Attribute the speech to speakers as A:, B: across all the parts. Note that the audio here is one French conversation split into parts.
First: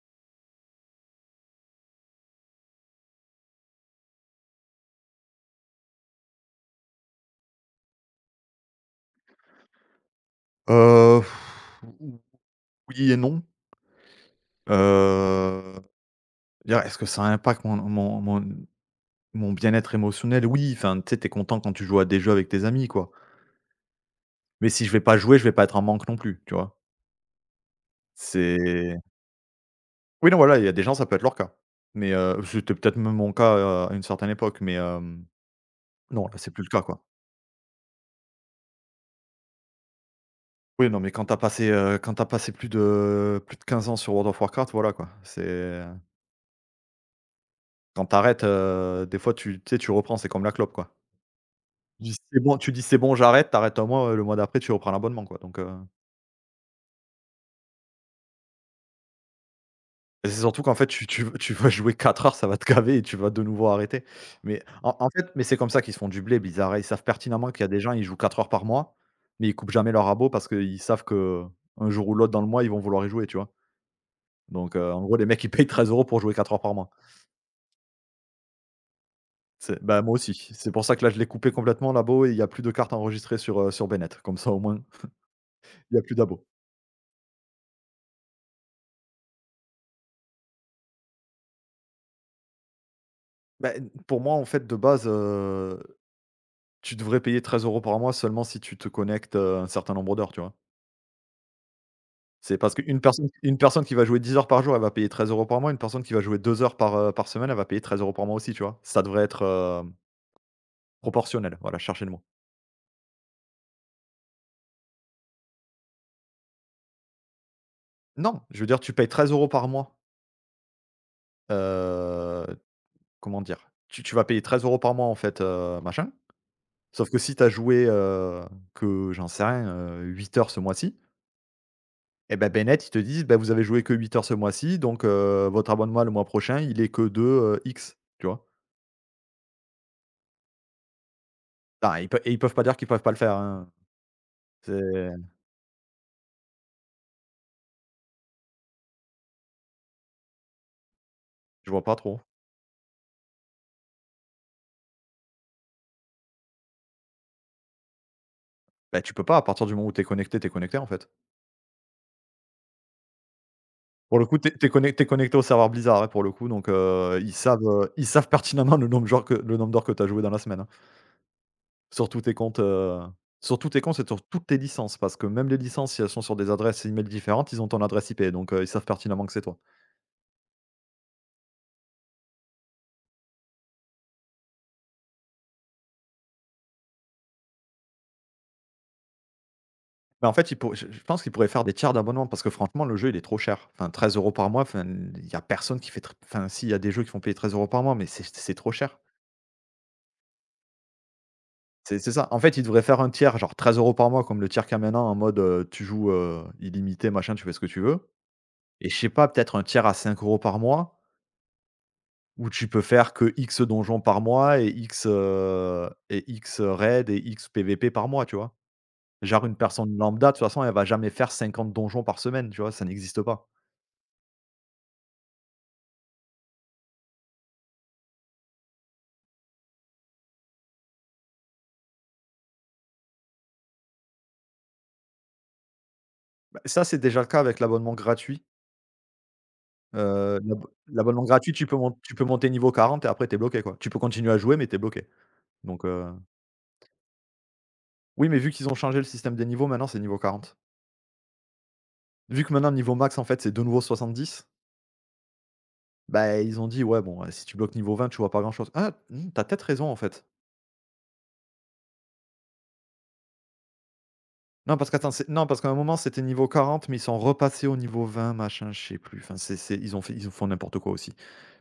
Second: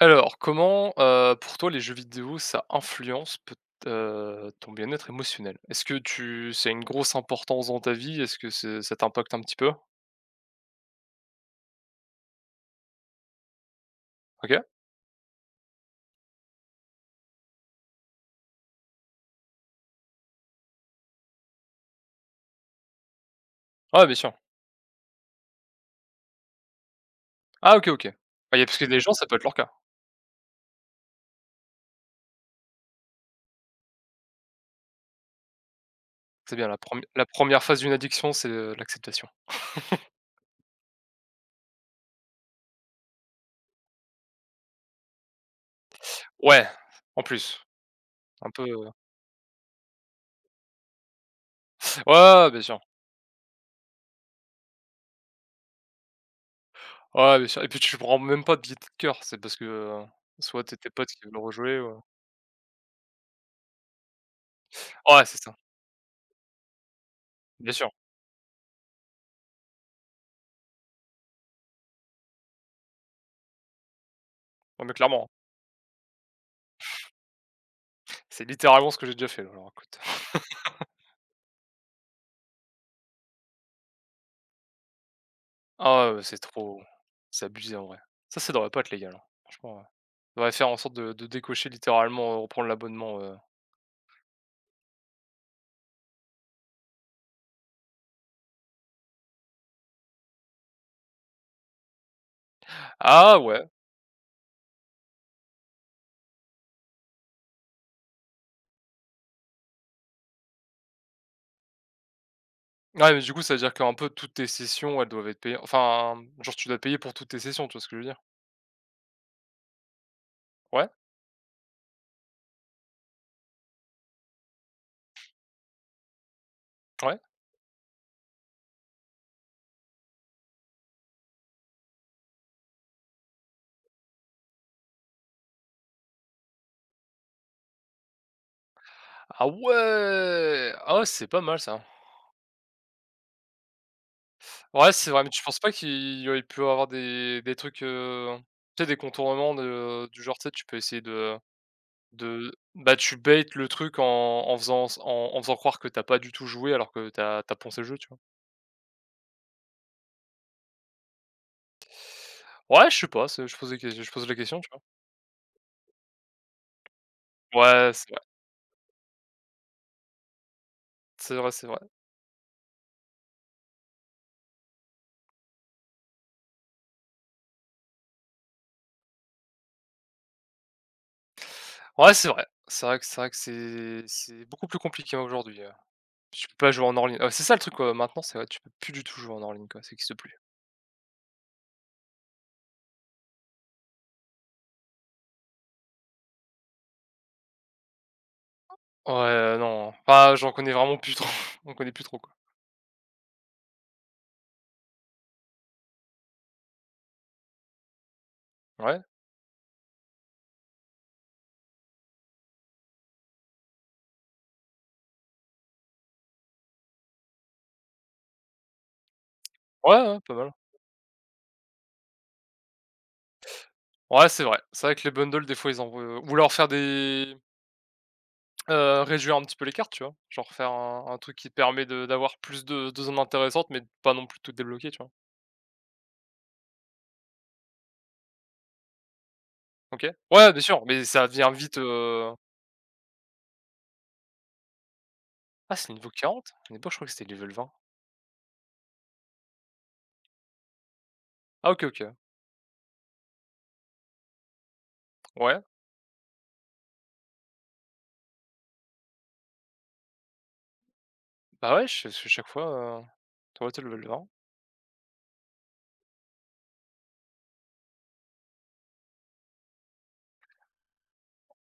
A: Alors, comment, pour toi les jeux vidéo, ça influence peut ton bien-être émotionnel? Est-ce que tu c'est une grosse importance dans ta vie? Est-ce que c'est ça t'impacte un petit peu?
B: Heu, oui et non.
A: OK.
B: Heu, Dire est-ce que ça impacte mon bien-être émotionnel? Oui, enfin, tu sais, t'es content quand tu joues à des jeux avec tes amis, quoi.
A: Ah bien sûr.
B: Mais si je vais pas jouer, je vais pas être en manque non plus, tu vois?
A: Ah OK, OK. Ah il y a parce que des
B: C'est
A: gens ça peut être leur cas.
B: Oui, non, voilà, il y a des gens, ça peut être leur cas. Mais, c'était peut-être même mon cas, à une certaine époque, mais, non, là, c'est
A: C'est
B: plus
A: bien
B: le cas, quoi.
A: la 1re phase d'une addiction c'est, l'acceptation.
B: Oui, non, mais quand t'as passé plus de 15 ans sur World of Warcraft, voilà, quoi. C'est
A: Ouais, en plus,
B: Quand t'arrêtes,
A: un peu, ouais,
B: arrêtes, des fois, tu sais, tu reprends, c'est comme la clope, quoi. Tu dis: «C'est
A: ouais,
B: bon»,
A: bien
B: tu
A: sûr.
B: dis: «C'est bon, j'arrête», t'arrêtes arrêtes 1 mois, le mois d'après, tu reprends l'abonnement, quoi, donc
A: Ouais, bien sûr et puis tu prends même pas de billet de cœur, c'est parce que,
B: et c'est surtout
A: soit
B: qu'en
A: tu
B: fait,
A: tes
B: tu
A: potes qui
B: tu
A: veulent
B: vas tu vas
A: rejouer
B: jouer
A: ou
B: 4 heures, ça va te caver et tu vas de nouveau arrêter. Mais en
A: ouais,
B: fait,
A: c'est
B: mais
A: ça,
B: c'est comme ça qu'ils se font du blé, Blizzard, hein. Ils savent pertinemment qu'il y a
A: bien
B: des
A: sûr.
B: gens, ils jouent 4 heures par mois, mais ils coupent jamais leur abo parce qu'ils savent que un jour ou l'autre dans le mois, ils vont vouloir y jouer, tu vois? Donc,
A: Non mais
B: en gros, les
A: clairement,
B: mecs, ils payent 13 € pour jouer 4 heures par mois.
A: c'est littéralement ce que j'ai déjà fait, alors
B: C'est
A: écoute.
B: Bah, moi aussi. C'est pour ça que là, je l'ai coupé complètement l'abo et il y a plus de cartes enregistrées sur Bennett. Comme ça, au moins, il y a
A: Ah
B: plus
A: ouais, c'est
B: d'abo.
A: trop c'est abusé en vrai. Ça, c'est dans la patte, les gars, là. Franchement, ouais. On faudrait faire en sorte de décocher littéralement, reprendre l'abonnement,
B: Bah, pour moi, en fait, de base, tu devrais payer 13 € par mois seulement si tu te connectes, un certain nombre d'heures, tu vois? C'est parce qu'une personne
A: ah
B: une
A: ouais!
B: personne qui va jouer 10 heures par jour, elle va payer 13 € par mois. Une personne qui va jouer 2 heures par semaine, elle va payer 13 euros par mois aussi, tu vois? Ça devrait être, hem, proportionnel, voilà, cherchez le mot.
A: Ouais, mais du coup, ça veut dire qu'un peu toutes tes sessions, elles doivent être payées. Enfin, genre, tu dois payer pour toutes tes sessions, tu vois ce que je veux dire?
B: Non, je veux dire, tu payes 13 € par mois,
A: Ouais,
B: heu, comment dire? Tu vas payer 13 € par mois, en fait, machin. Sauf
A: ouais.
B: que si tu as joué, que j'en sais rien, 8 heures ce mois-ci. Et bah, ben net, ils te disent: ben vous avez joué que 8 heures ce mois-ci, donc, votre abonnement le mois prochain, il est que de, X», tu vois?
A: Ah ouais! Ah ouais, c'est pas mal ça.
B: Enfin, ils peuvent pas dire qu'ils peuvent pas le faire, hein. C'est
A: Ouais, c'est vrai, mais tu penses pas qu'il y aurait pu avoir des trucs, tu sais, des contournements de du genre, tu sais, tu peux essayer
B: Je vois pas trop.
A: de bah, tu bait le truc en faisant s en en faisant croire que t'as pas du tout joué alors que t'as as tu as poncé le jeu, tu vois?
B: Ben tu peux pas, à partir du moment où t'es connecté, en fait.
A: Ouais, je sais pas, c'est je
B: Pour le
A: pose la
B: coup, t'es
A: question, tu
B: es
A: vois?
B: conne tu connecté au serveur Blizzard, hein, pour le coup, donc, ils savent,
A: Ouais,
B: heu,
A: c'est
B: ils
A: vrai,
B: savent pertinemment le nombre d'heures que t'as joué dans la semaine, hein.
A: c'est vrai.
B: Sur tous tes comptes, et sur toutes tes licences, parce que même les licences, si elles sont sur des adresses email différentes, ils ont ton adresse IP, donc, ils savent pertinemment que c'est toi.
A: Ouais, c'est vrai. C'est vrai que c'est beaucoup plus compliqué aujourd'hui, tu peux pas jouer en hors ligne. Ouais, c'est ça le truc, quoi, maintenant, c'est vrai, tu peux plus du tout jouer en hors ligne, quoi, ça existe
B: Mais en
A: plus.
B: fait, il pour je pense qu'il pourrait faire des tiers d'abonnement parce que franchement, le jeu, il est trop cher. Enfin 13 € par mois, enfin, il y a personne qui fait tr enfin si, il y a des jeux qui font payer 13 € par mois, mais c'est trop cher.
A: Ouais, non, enfin, j'en connais vraiment plus trop, on connais
B: C'est
A: plus
B: c'est
A: trop,
B: ça.
A: quoi.
B: En fait, il devrait faire un tiers, genre 13 € par mois comme le tiers qu'il y a maintenant en mode, tu joues, illimité, machin, tu fais ce que tu veux et je
A: Ouais,
B: sais pas, peut-être un tiers à 5 € par mois où tu peux faire que X donjons par mois et X, raids et X PVP par mois, tu vois? Genre une personne
A: ouais,
B: lambda, de
A: pas
B: toute
A: mal.
B: façon, elle va jamais faire 50 donjons par semaine, tu vois? Ça n'existe pas.
A: Ouais, c'est vrai. C'est vrai que les bundles, des fois, ils envoient ou alors faire des réduire un petit peu les cartes, tu vois? Genre faire un truc qui te permet de d'avoir plus de zones intéressantes, mais de pas non plus tout débloquer, tu vois?
B: Ça, c'est déjà le cas avec l'abonnement gratuit.
A: OK. Ouais, bien sûr, mais
B: L'abonnement
A: ça devient
B: gratuit, tu peux
A: vite,
B: mon tu peux monter niveau 40 et après t'es bloqué, quoi. Tu peux continuer à jouer mais t'es bloqué.
A: ah,
B: Donc,
A: c'est niveau 40. À une je crois que c'était level 20.
B: oui, mais vu qu'ils ont changé le système des niveaux, maintenant c'est niveau 40.
A: Ah OK, OK.
B: Vu que maintenant le niveau max, en fait, c'est de nouveau 70,
A: Ouais,
B: bah, ils ont dit: «Ouais, bon, si tu bloques niveau 20, tu vois pas grand-chose». Ah, tu peut-être raison, en fait.
A: bah, ouais, je parce que chaque fois, tu vois, tu level 20.
B: Non, parce qu'attends, c'est non, parce qu'à un moment, c'était niveau 40 mais ils sont repassés au niveau 20 machin, je sais plus. Enfin, c'est ils ont fait ils font n'importe quoi aussi.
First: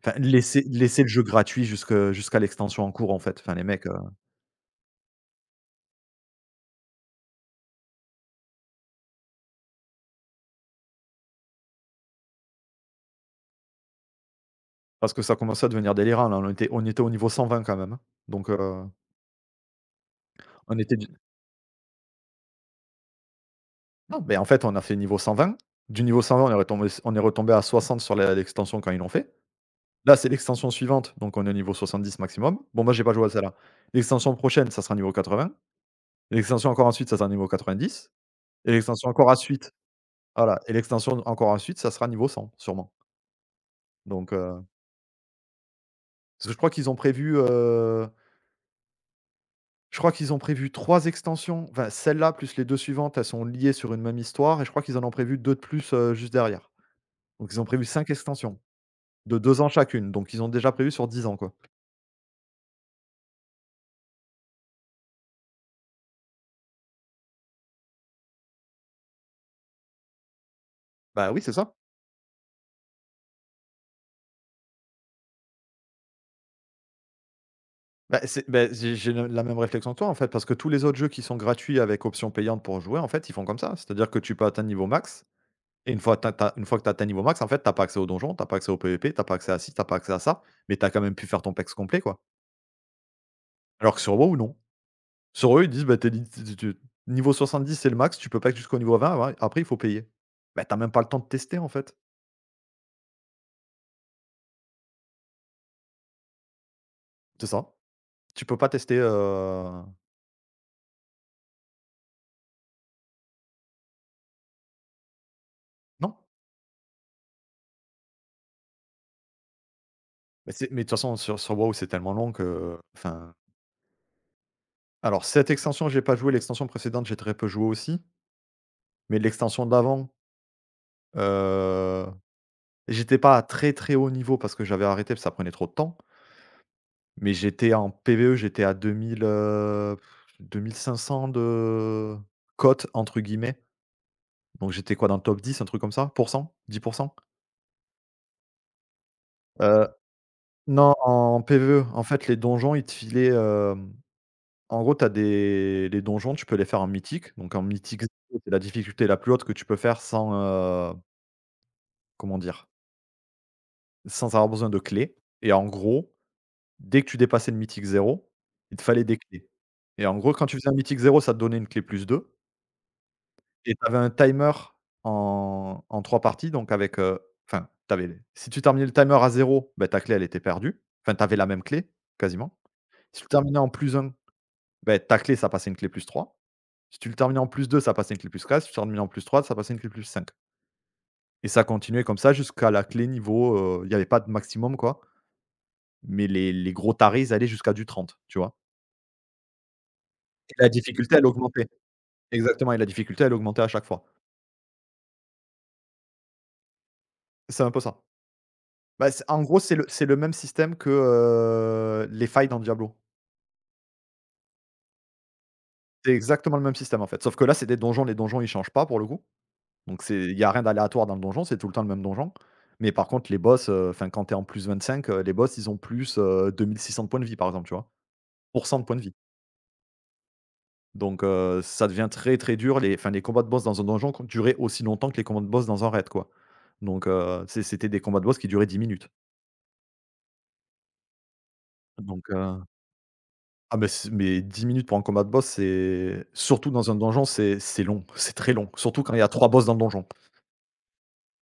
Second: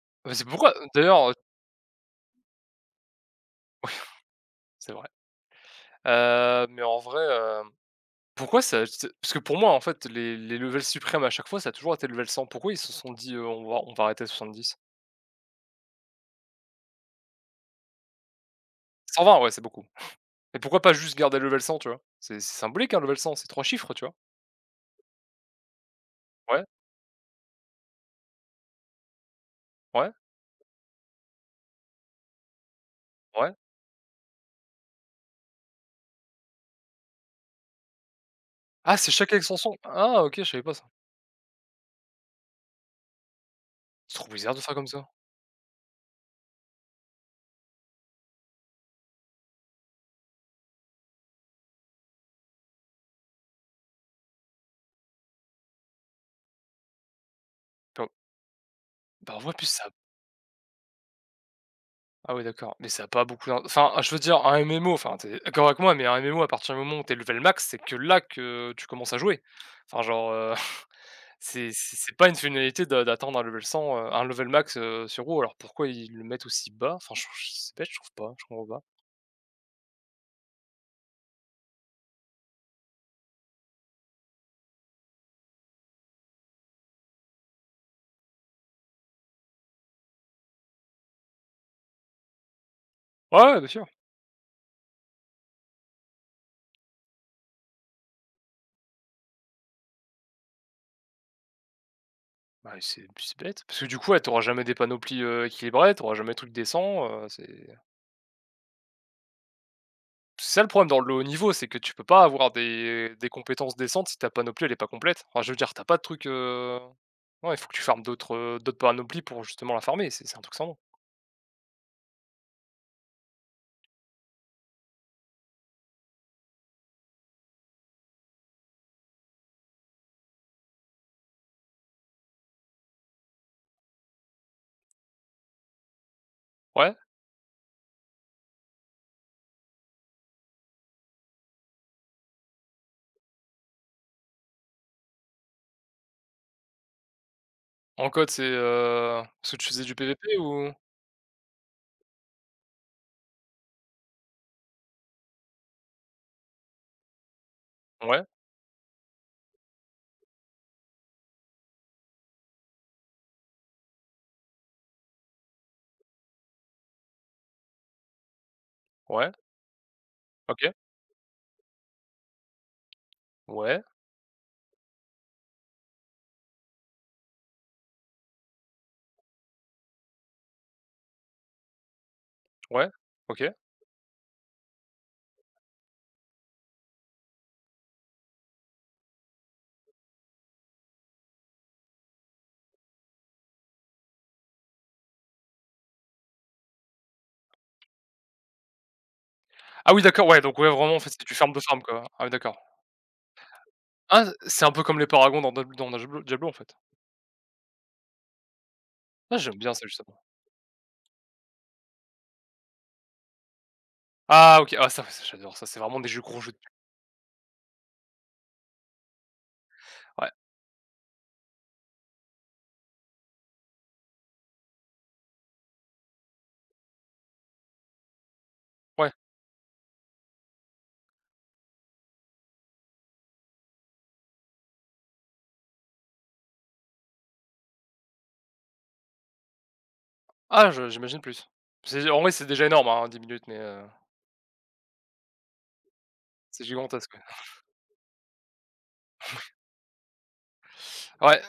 B: Enfin,
A: Mais c'est
B: laisser
A: pourquoi
B: laisser le jeu
A: d'ailleurs,
B: gratuit jusque jusqu'à l'extension en cours, en fait. Enfin, les mecs...
A: c'est vrai. Mais en vrai, pourquoi ça c'est parce que pour moi, en fait, les levels suprêmes à chaque fois, ça a toujours été level 100. Pourquoi ils se sont dit, «On va arrêter à 70»?
B: Parce que ça commençait à devenir délirant, là, on était au niveau 120 quand même, hein, donc,
A: 120, ouais, c'est beaucoup. Et
B: on
A: pourquoi pas
B: était du
A: juste garder level 100, tu vois? C'est symbolique, hein, level 100, c'est 3 chiffres, tu vois?
B: non, mais en fait, on a fait niveau 120. Du niveau 120, on est
A: Ouais,
B: retombé on est retombé à 60 sur la l'extension quand ils l'ont fait.
A: ouais,
B: Là, c'est l'extension suivante, donc on est au niveau 70 maximum. Bon, moi, j'ai pas joué à
A: ouais.
B: celle-là. L'extension prochaine, ça sera niveau 80. L'extension encore ensuite, ça sera niveau 90 et
A: Ah,
B: l'extension
A: c'est
B: encore
A: chaque
B: à suite
A: extension? Ah OK, je
B: voilà,
A: savais pas
B: et
A: ça.
B: l'extension encore ensuite, ça sera niveau 100 sûrement,
A: C'est trop
B: donc,
A: bizarre de faire comme ça.
B: parce que je crois qu'ils ont prévu, je crois qu'ils ont prévu 3 extensions. Enfin, celle-là plus les 2 suivantes, elles sont liées sur une même histoire et je crois qu'ils en ont prévu 2 de plus, juste derrière. Donc ils ont prévu
A: Bah
B: 5 extensions,
A: bah,
B: de
A: ouais,
B: 2
A: plus
B: ans
A: ça
B: chacune, donc ils ont déjà prévu sur 10 ans, quoi.
A: ah ouais, d'accord, mais ça a pas beaucoup d'im enfin, je veux dire, un MMO, enfin, tu d'accord avec moi, mais un MMO à partir du moment où tu level max, c'est que là que tu commences à jouer. Enfin, genre,
B: Bah oui, c'est
A: c'est
B: ça.
A: pas une finalité d'atteindre un level 100, un level max, sur WoW, alors pourquoi ils le mettent aussi bas? Enfin, je c'est bête, je trouve
B: Bah,
A: pas, je
B: c'est
A: comprends
B: bah,
A: pas.
B: j'ai le la même réflexion que toi, en fait, parce que tous les autres jeux qui sont gratuits avec option payante pour jouer, en fait, ils font comme ça. C'est-à-dire que tu peux atteindre niveau max et une fois que tu atteint niveau max, en fait, t'as pas accès au donjon, t'as pas accès au PVP, t'as pas accès à ci, t'as pas accès à ça, mais t'as quand même pu faire ton pex complet, quoi.
A: Ouais, bien sûr.
B: Alors que sur WoW, non. Sur eux, ils disent: «Bah, t'es es tu tu niveau 70, c'est le max, tu peux pas être jusqu'au niveau 20, ouais, après il faut payer». Bah, t'as même pas le temps de tester, en fait.
A: Bah, c'est bête, parce que du coup, ouais, tu jamais des panoplies, équilibrées, tu auras jamais de trucs décents,
B: C'est ça. Tu peux pas tester,
A: c'est ça le problème dans le haut niveau, c'est que tu peux pas avoir des compétences décentes si ta panoplie elle est pas complète. Enfin, je veux dire, t'as pas de
B: non.
A: trucs ouais, il faut que tu farmes d'autres, d'autres panoplies pour justement la farmer, c'est un
B: Mais
A: truc sans
B: c'est
A: nom.
B: mais de toute façon, sur WoW, c'est tellement long que enfin, alors cette extension, j'ai pas joué, l'extension précédente, j'ai très peu joué aussi, mais l'extension d'avant, heu, j'étais pas à très, très haut niveau parce que j'avais arrêté, parce que ça prenait trop de temps,
A: Ouais,
B: mais j'étais en PVE, j'étais à 2000, 2500 de «cote» entre guillemets. Donc j'étais quoi dans le top 10, un truc comme ça? Pourcent? 10.
A: en code c'est, parce que tu faisais
B: Heu,
A: du PVP ou?
B: non, en PvE, en fait, les donjons, ils te filaient, en gros, t'as as des les donjons, tu peux les faire en mythique. Donc en mythique
A: Ouais,
B: 0, c'est la difficulté la plus haute que tu peux faire sans, comment dire? Sans avoir besoin de clés et en gros, dès que tu dépassais le mythique zéro, il te fallait des
A: ouais,
B: clés et en gros, quand tu faisais un
A: OK,
B: mythique zéro, ça te donnait une clé +2. Et tu
A: ouais,
B: avais un timer en 3 parties, donc avec, enfin, t'avais. Avais si tu terminais le timer à zéro, bah, ta clé, elle était perdue. Enfin, tu avais la même clé, quasiment.
A: ouais,
B: Si tu le
A: OK.
B: terminais en +1, bah, ta clé, ça passait une clé +3. Si tu le terminais en +2, ça passait une clé +4. Si tu le terminais en +3, ça passait une clé +5. Et ça continuait comme ça jusqu'à la clé niveau, il y avait pas de maximum, quoi, mais les gros tarés, ils allaient jusqu'à du 30, tu vois?
A: Ah oui d'accord, ouais,
B: Et
A: donc
B: la
A: ouais, vraiment en fait,
B: difficulté, elle
A: c'est du farm de
B: augmentait.
A: farm quoi. Ah oui d'accord.
B: Exactement et la difficulté, elle augmentait à chaque fois.
A: Ah, c'est un peu comme les paragons dans Diablo en fait.
B: C'est un peu ça. Bah,
A: Ah, j'aime bien
B: c'est
A: ça
B: le
A: justement.
B: même système que, les failles dans Diablo.
A: Ah OK, ah ça ouais, ça j'adore ça, c'est vraiment des
B: C'est
A: jeux gros jeux de
B: exactement le même système, en fait. Sauf que là, c'est des donjons, les donjons, ils changent pas pour le coup. Donc c'est
A: ouais,
B: il y a rien d'aléatoire dans le donjon, c'est tout le temps le même donjon. Mais par contre, les boss, enfin, quand tu es en +25, les boss, ils ont plus, 2 600 de points de vie, par exemple, tu vois? Pour 100 de points de
A: ouais.
B: vie. Donc, ça devient très, très dur. Les combats de boss dans un donjon co duraient aussi longtemps que les combats de boss dans un raid, quoi. C'était des combats de boss qui duraient 10 minutes.
A: Ah je j'imagine plus. C'est en
B: Donc
A: vrai, c'est
B: heu
A: déjà énorme, hein, 10 minutes mais
B: Ah mais c'est mais 10 minutes pour un combat de boss, c'est
A: c'est
B: surtout dans un
A: gigantesque, ouais.
B: donjon, c'est long, c'est très long, surtout quand il y a 3 boss dans le donjon.
A: Ouais,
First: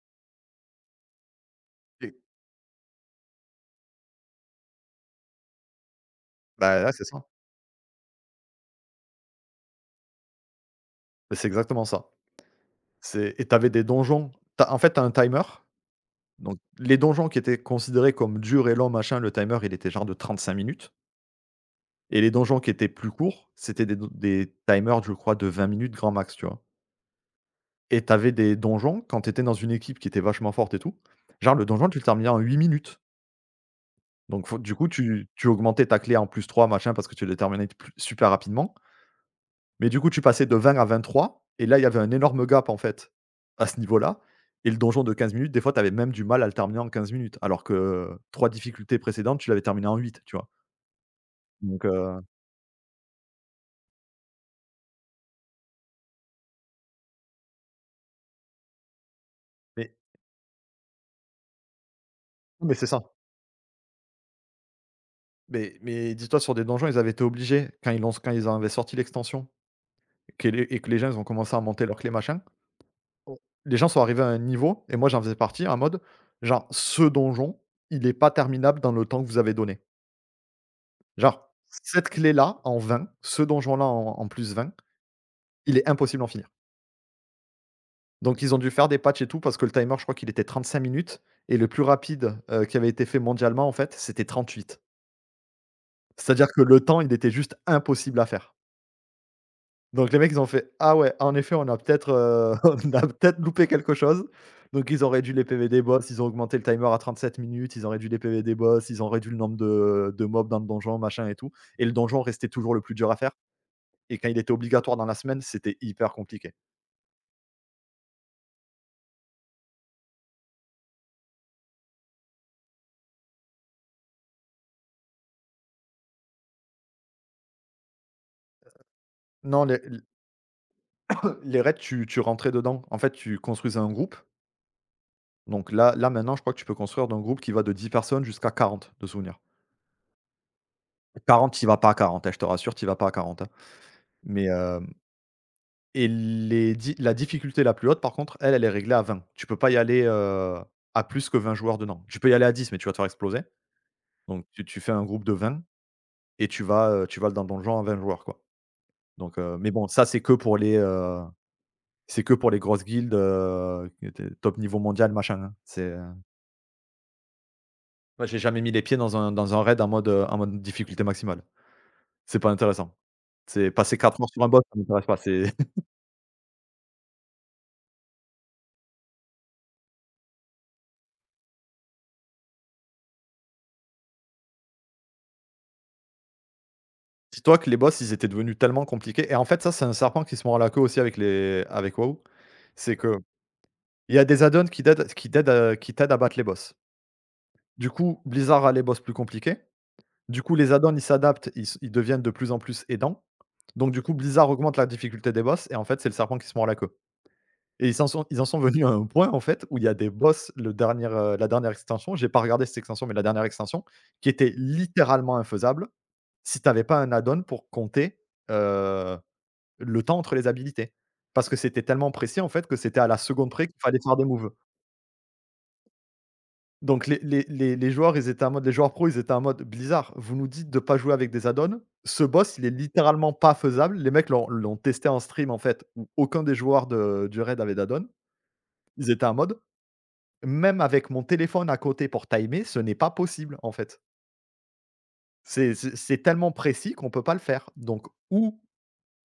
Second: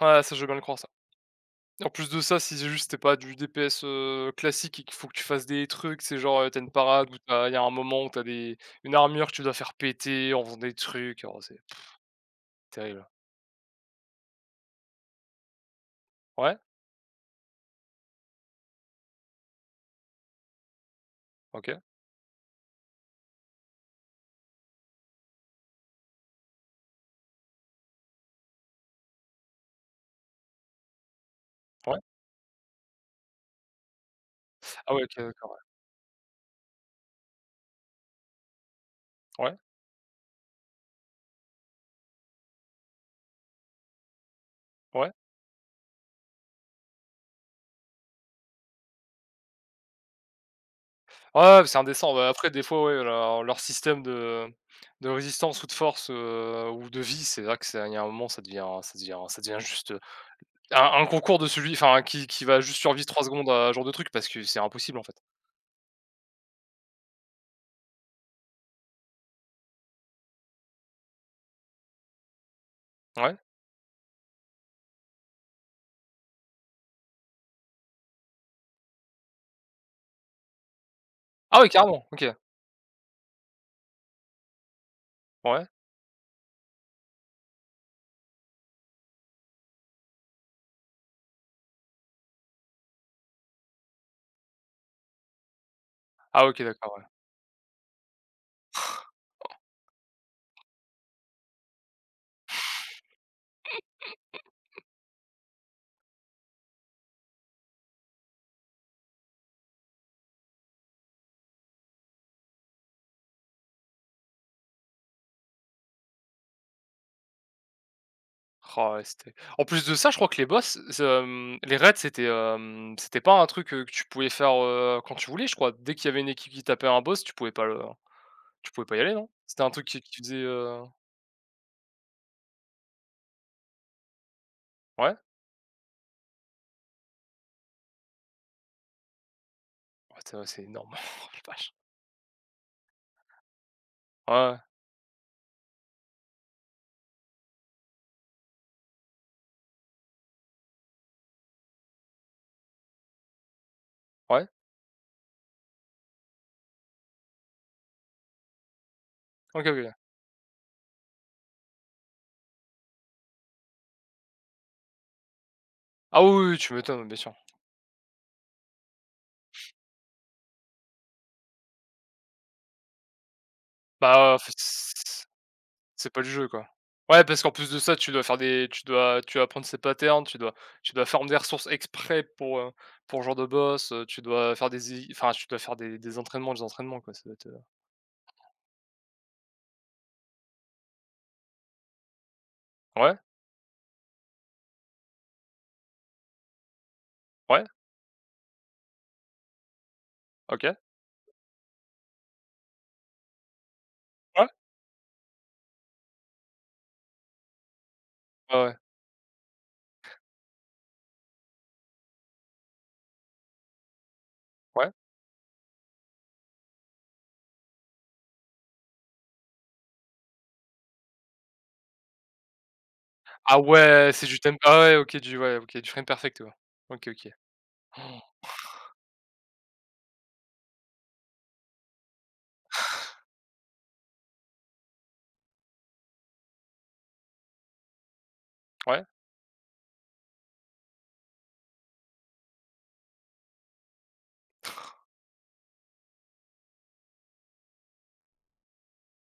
A: ouais, ça je veux bien le croire ça. En plus
B: Et
A: de ça, si c'est juste t'es pas du DPS, classique et qu'il faut que tu fasses des trucs, c'est genre, tu une
B: bah, ouais, c'est
A: parade où
B: ça.
A: t'as il y a un moment où t'as des une armure que tu dois faire péter en faisant des trucs,
B: Bah,
A: oh
B: c'est
A: c'est
B: exactement ça.
A: terrible.
B: C'est et t'avais des donjons, tu en fait, t'as un timer,
A: Ouais,
B: donc les donjons qui étaient considérés comme durs et longs, machin, le timer, il était genre de 35 minutes,
A: OK,
B: et les donjons qui étaient plus courts, c'était des don des timers, je crois, de 20 minutes grand max, tu vois? Et t'avais des donjons, quand t'étais dans une équipe qui était vachement forte et tout, genre le donjon, tu
A: ouais.
B: le terminais en 8 minutes. Donc faut Du coup,
A: Ah ouais OK
B: tu
A: d'accord, ouais.
B: augmentais ta clé en plus trois machin parce que tu les terminais plus super rapidement.
A: Ouais,
B: Mais du coup, tu passais de 20 à 23 et là, il y avait un énorme gap en fait, à ce niveau-là, et le donjon
A: ouais.
B: de 15 minutes, des fois, tu avais même du mal à le terminer en 15 minutes alors que 3 difficultés précédentes, tu l'avais terminé en huit, tu vois?
A: Ouais, c'est
B: Donc
A: indécent.
B: heu,
A: Bah, après des fois, ouais, leur système de résistance ou de force, ou de vie, c'est vrai que c'est il y a un moment, ça devient ça devient
B: mais
A: juste, un concours de celui enfin, qui va
B: mais
A: juste
B: c'est ça.
A: survivre 3 secondes à ce genre de truc parce que c'est impossible, en fait.
B: Mais dis-toi sur des donjons, ils avaient été obligés quand ils avaient sorti l'extension, que les gens, ils ont commencé à monter leur clé machin.
A: Ouais.
B: On Les gens sont arrivés à un niveau et moi j'en faisais partie en mode, genre: «Ce donjon, il est pas terminable dans le temps que vous avez donné». Genre:
A: Ah oui, carrément,
B: «Cette
A: OK.
B: clé-là en 20 Ce donjon-là en plus 20,
A: Ouais.
B: il est impossible d'en finir». Donc ils ont dû faire des patchs et tout parce que le timer, je crois qu'il était 35 minutes, et le plus rapide, qui avait été fait mondialement en fait, c'était 38.
A: Ah
B: C'est-à-dire
A: OK,
B: que le
A: d'accord,
B: temps,
A: ouais.
B: il était juste impossible à faire. Donc les mecs, ils ont fait: «Ah ouais, en effet, on a peut-être, on a peut-être loupé quelque chose». Donc ils ont réduit les PV des boss, ils ont augmenté le timer à 37 minutes, ils ont réduit les PV des boss, ils ont réduit le nombre de mobs dans le donjon, machin et tout, et le donjon restait toujours le plus dur à faire, et quand il était obligatoire dans la semaine, c'était hyper compliqué.
A: Oh ouais, c'était en plus de ça, je crois que les boss, les raids, c'était, c'était pas un truc, que tu pouvais faire, quand tu voulais, je crois. Dès qu'il y avait une équipe qui tapait un boss, tu pouvais pas le tu pouvais pas y aller, non? C'était
B: Non,
A: un
B: les
A: truc
B: l
A: qui faisait,
B: Les raids, tu rentrais dedans. En fait, tu construisais un groupe.
A: ouais?
B: Donc, maintenant, je crois que tu peux construire d'un groupe qui va de 10 personnes jusqu'à 40 de souvenir.
A: Ouais, c'est vrai, c'est énorme. Oh la
B: Quarante, tu
A: vache.
B: vas pas à 40 hein, je te rassure, tu vas pas à 40 hein. Mais,
A: Ouais,
B: hem et les di la difficulté la plus haute, par contre, elle, elle est réglée à 20. Tu peux pas y aller, à plus que 20 joueurs dedans. Tu peux y aller à 10, mais tu vas te faire exploser.
A: ouais.
B: Donc
A: Ouais?
B: tu fais un groupe de 20 et tu vas dans le donjon à 20 joueurs, quoi.
A: OK,
B: Mais bon,
A: OK.
B: ça, c'est que pour les, c'est que pour les grosses guildes, qui étaient top niveau mondial, machin, hein.
A: Ah oui, oui, tu m'étonnes, bien sûr.
B: Moi, j'ai jamais mis les pieds dans un raid en mode difficulté maximale. C'est pas intéressant. C'est passer 4 heures
A: Bah,
B: sur un
A: f
B: boss, ça
A: c
B: m'intéresse pas. C'est...
A: c'est pas le jeu, quoi. Ouais, parce qu'en plus de ça, tu dois apprendre ses patterns, tu dois faire des ressources exprès pour le genre de boss, tu dois faire des i enfin, tu dois faire des entraînements, quoi, ça doit être,
B: Dis-toi que les boss, ils étaient devenus tellement compliqués, et en fait, ça, c'est un serpent qui se mord la queue aussi avec les avec WoW. C'est
A: ouais,
B: que il y a des add-ons qui t'aident, qui t'aident à battre les boss.
A: ouais,
B: Du coup, Blizzard a les boss plus compliqués. Du coup, les
A: OK,
B: add-ons, ils s'adaptent, ils deviennent de plus en plus aidants. Donc du coup,
A: ouais,
B: Blizzard augmente la difficulté des boss, et en fait, c'est le serpent qui se mord la queue, et ils en
A: ouais,
B: sont
A: ouais,
B: venus à un point, en fait, où il y a des boss, la dernière extension, j'ai pas regardé cette extension, mais la dernière extension, qui était
A: ouais.
B: littéralement infaisable si t'avais pas un add-on pour compter, heu le temps entre les habilités. Parce que c'était tellement précis, en fait, que c'était à la seconde
A: Ah
B: près qu'il fallait
A: ouais,
B: faire des
A: c'est du
B: moves.
A: temp ah ouais, OK, du frame perfect, ouais.
B: Donc
A: OK,
B: les
A: OK.
B: les les les joueurs,
A: Oh,
B: ils étaient en mode, les joueurs pro, ils étaient en mode: «Blizzard, vous nous dites de pas jouer avec des add-ons, ce boss, il est littéralement pas faisable». Les mecs l'ont testé en stream, en fait, où aucun des joueurs de du raid avait d'add-on.
A: ouais.
B: Ils étaient en mode: «Même avec mon téléphone à côté pour timer, ce n'est pas possible, en fait. C'est tellement précis qu'on peut pas le faire. Donc ou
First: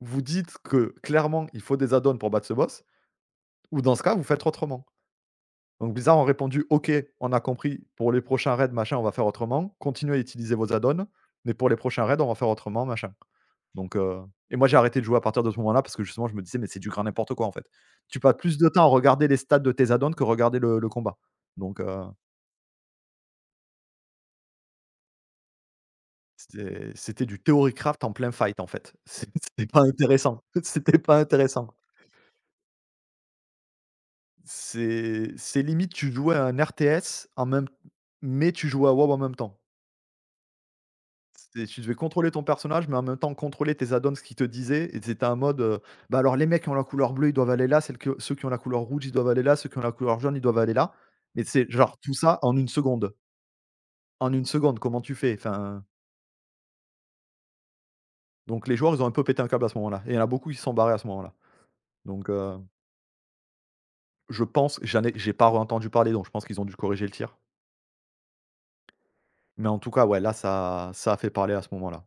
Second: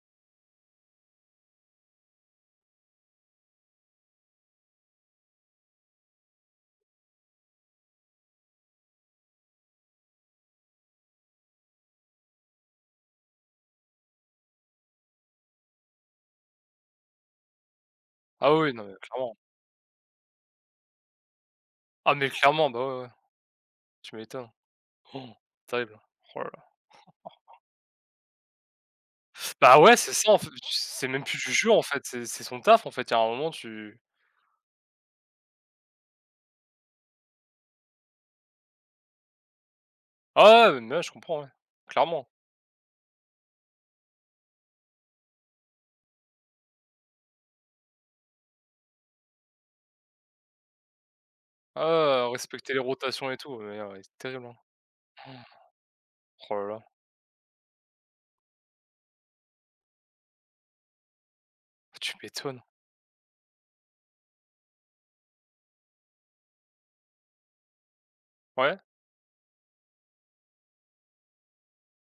B: vous dites que clairement il faut des add-ons pour battre ce boss, ou dans ce cas, vous faites autrement». Donc Blizzard ont répondu: «OK, on a compris, pour les prochains raids, machin, on va faire autrement. Continuez à utiliser vos add-ons, mais pour les prochains raids, on va faire autrement, machin». Donc heu et moi, j'ai arrêté de jouer à partir de ce moment-là parce que justement, je me disais: «Mais c'est du grand n'importe quoi, en fait». Tu passes
A: Ah
B: plus
A: oui,
B: de temps
A: non
B: à
A: mais
B: regarder les
A: clairement.
B: stats de tes add-ons que regarder le combat. Donc heu,
A: Ah mais clairement, bah, ouais, ouais, tu m'étonnes. C'est horrible. Oh là là.
B: c'était du theorycraft en plein fight, en fait. C'était
A: Bah
B: pas
A: ouais, c'est ça en
B: intéressant,
A: fait,
B: c'était
A: c'est
B: pas
A: même plus du
B: intéressant.
A: jeu en fait, c'est son taf en fait. Il y a un moment tu
B: C'est limite, tu jouais à un RTS en même mais tu jouais à WoW en même temps.
A: ah ouais, mais ouais, je comprends, ouais,
B: C'est tu devais
A: clairement.
B: contrôler ton personnage, mais en même temps contrôler tes add-ons qui te disaient, et c'était un mode, bah, alors les mecs qui ont la couleur bleue, ils doivent aller là, celles que ceux qui ont la couleur rouge, ils doivent aller là, ceux qui ont la couleur jaune, ils doivent aller là. Mais c'est genre tout
A: Ah ouais,
B: ça en une
A: respecter les
B: seconde.
A: rotations et tout, mais, c'est
B: En une
A: terrible, hein.
B: seconde, comment tu fais? Enfin,
A: Oh là là,
B: donc les joueurs, ils ont un peu pété un câble à ce moment-là, et il y en a beaucoup qui se sont barrés à ce moment-là.
A: tu
B: Donc, heu,
A: m'étonnes.
B: je pense, j'ai pas entendu parler, donc je pense qu'ils ont dû corriger le tir.
A: Ouais.
B: Mais en tout cas, ouais, là, ça a fait parler à ce moment-là.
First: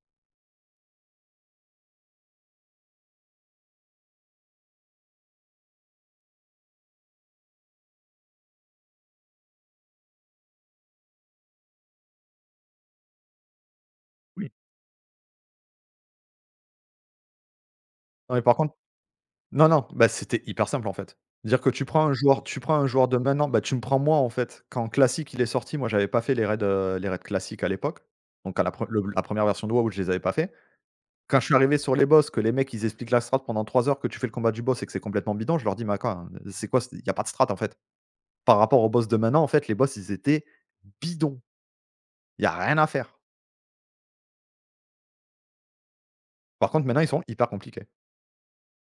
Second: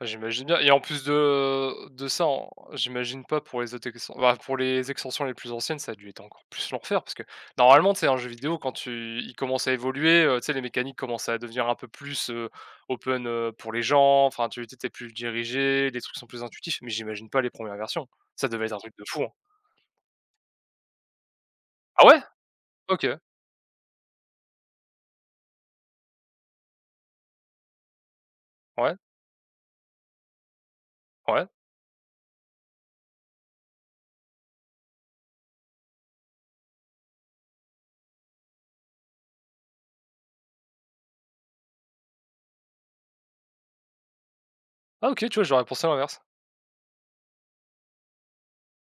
A: Bah, j'imagine bien et en plus de ça, en j'imagine pas pour les autres extensions. Bah, pour les extensions les plus anciennes, ça a dû être encore plus l'enfer parce que normalement, tu sais, un jeu vidéo quand tu il commence à évoluer, tu sais, les mécaniques commencent à devenir un peu plus, open, pour les gens, enfin,
B: Oui.
A: tu plus dirigé, les trucs sont plus intuitifs, mais j'imagine pas les premières versions.
B: Non, mais
A: Ça
B: par
A: devait être
B: contre
A: un truc de fou, hein?
B: non, non, bah, c'était hyper simple, en fait. Dire que
A: Ah ouais?
B: tu prends un
A: OK,
B: joueur de maintenant, bah, tu me prends moi, en fait. Quand classique, il est sorti, moi, j'avais pas fait les raids classiques à l'époque, donc à la pre
A: ouais,
B: le la 1re version de WoW, je les avais pas fait. Quand je
A: ouais.
B: suis arrivé sur les boss, que les mecs ils expliquent la strat pendant 3 heures, que tu fais le combat du boss et que c'est complètement bidon, je leur dis: «Mais quoi, c'est quoi? Il y a pas de strat en fait». Par rapport aux boss de maintenant, en fait, les boss ils étaient bidons. Il y a rien à faire.
A: Ah OK, tu vois, j'aurais pensé à l'inverse.
B: Par contre maintenant, ils sont hyper compliqués.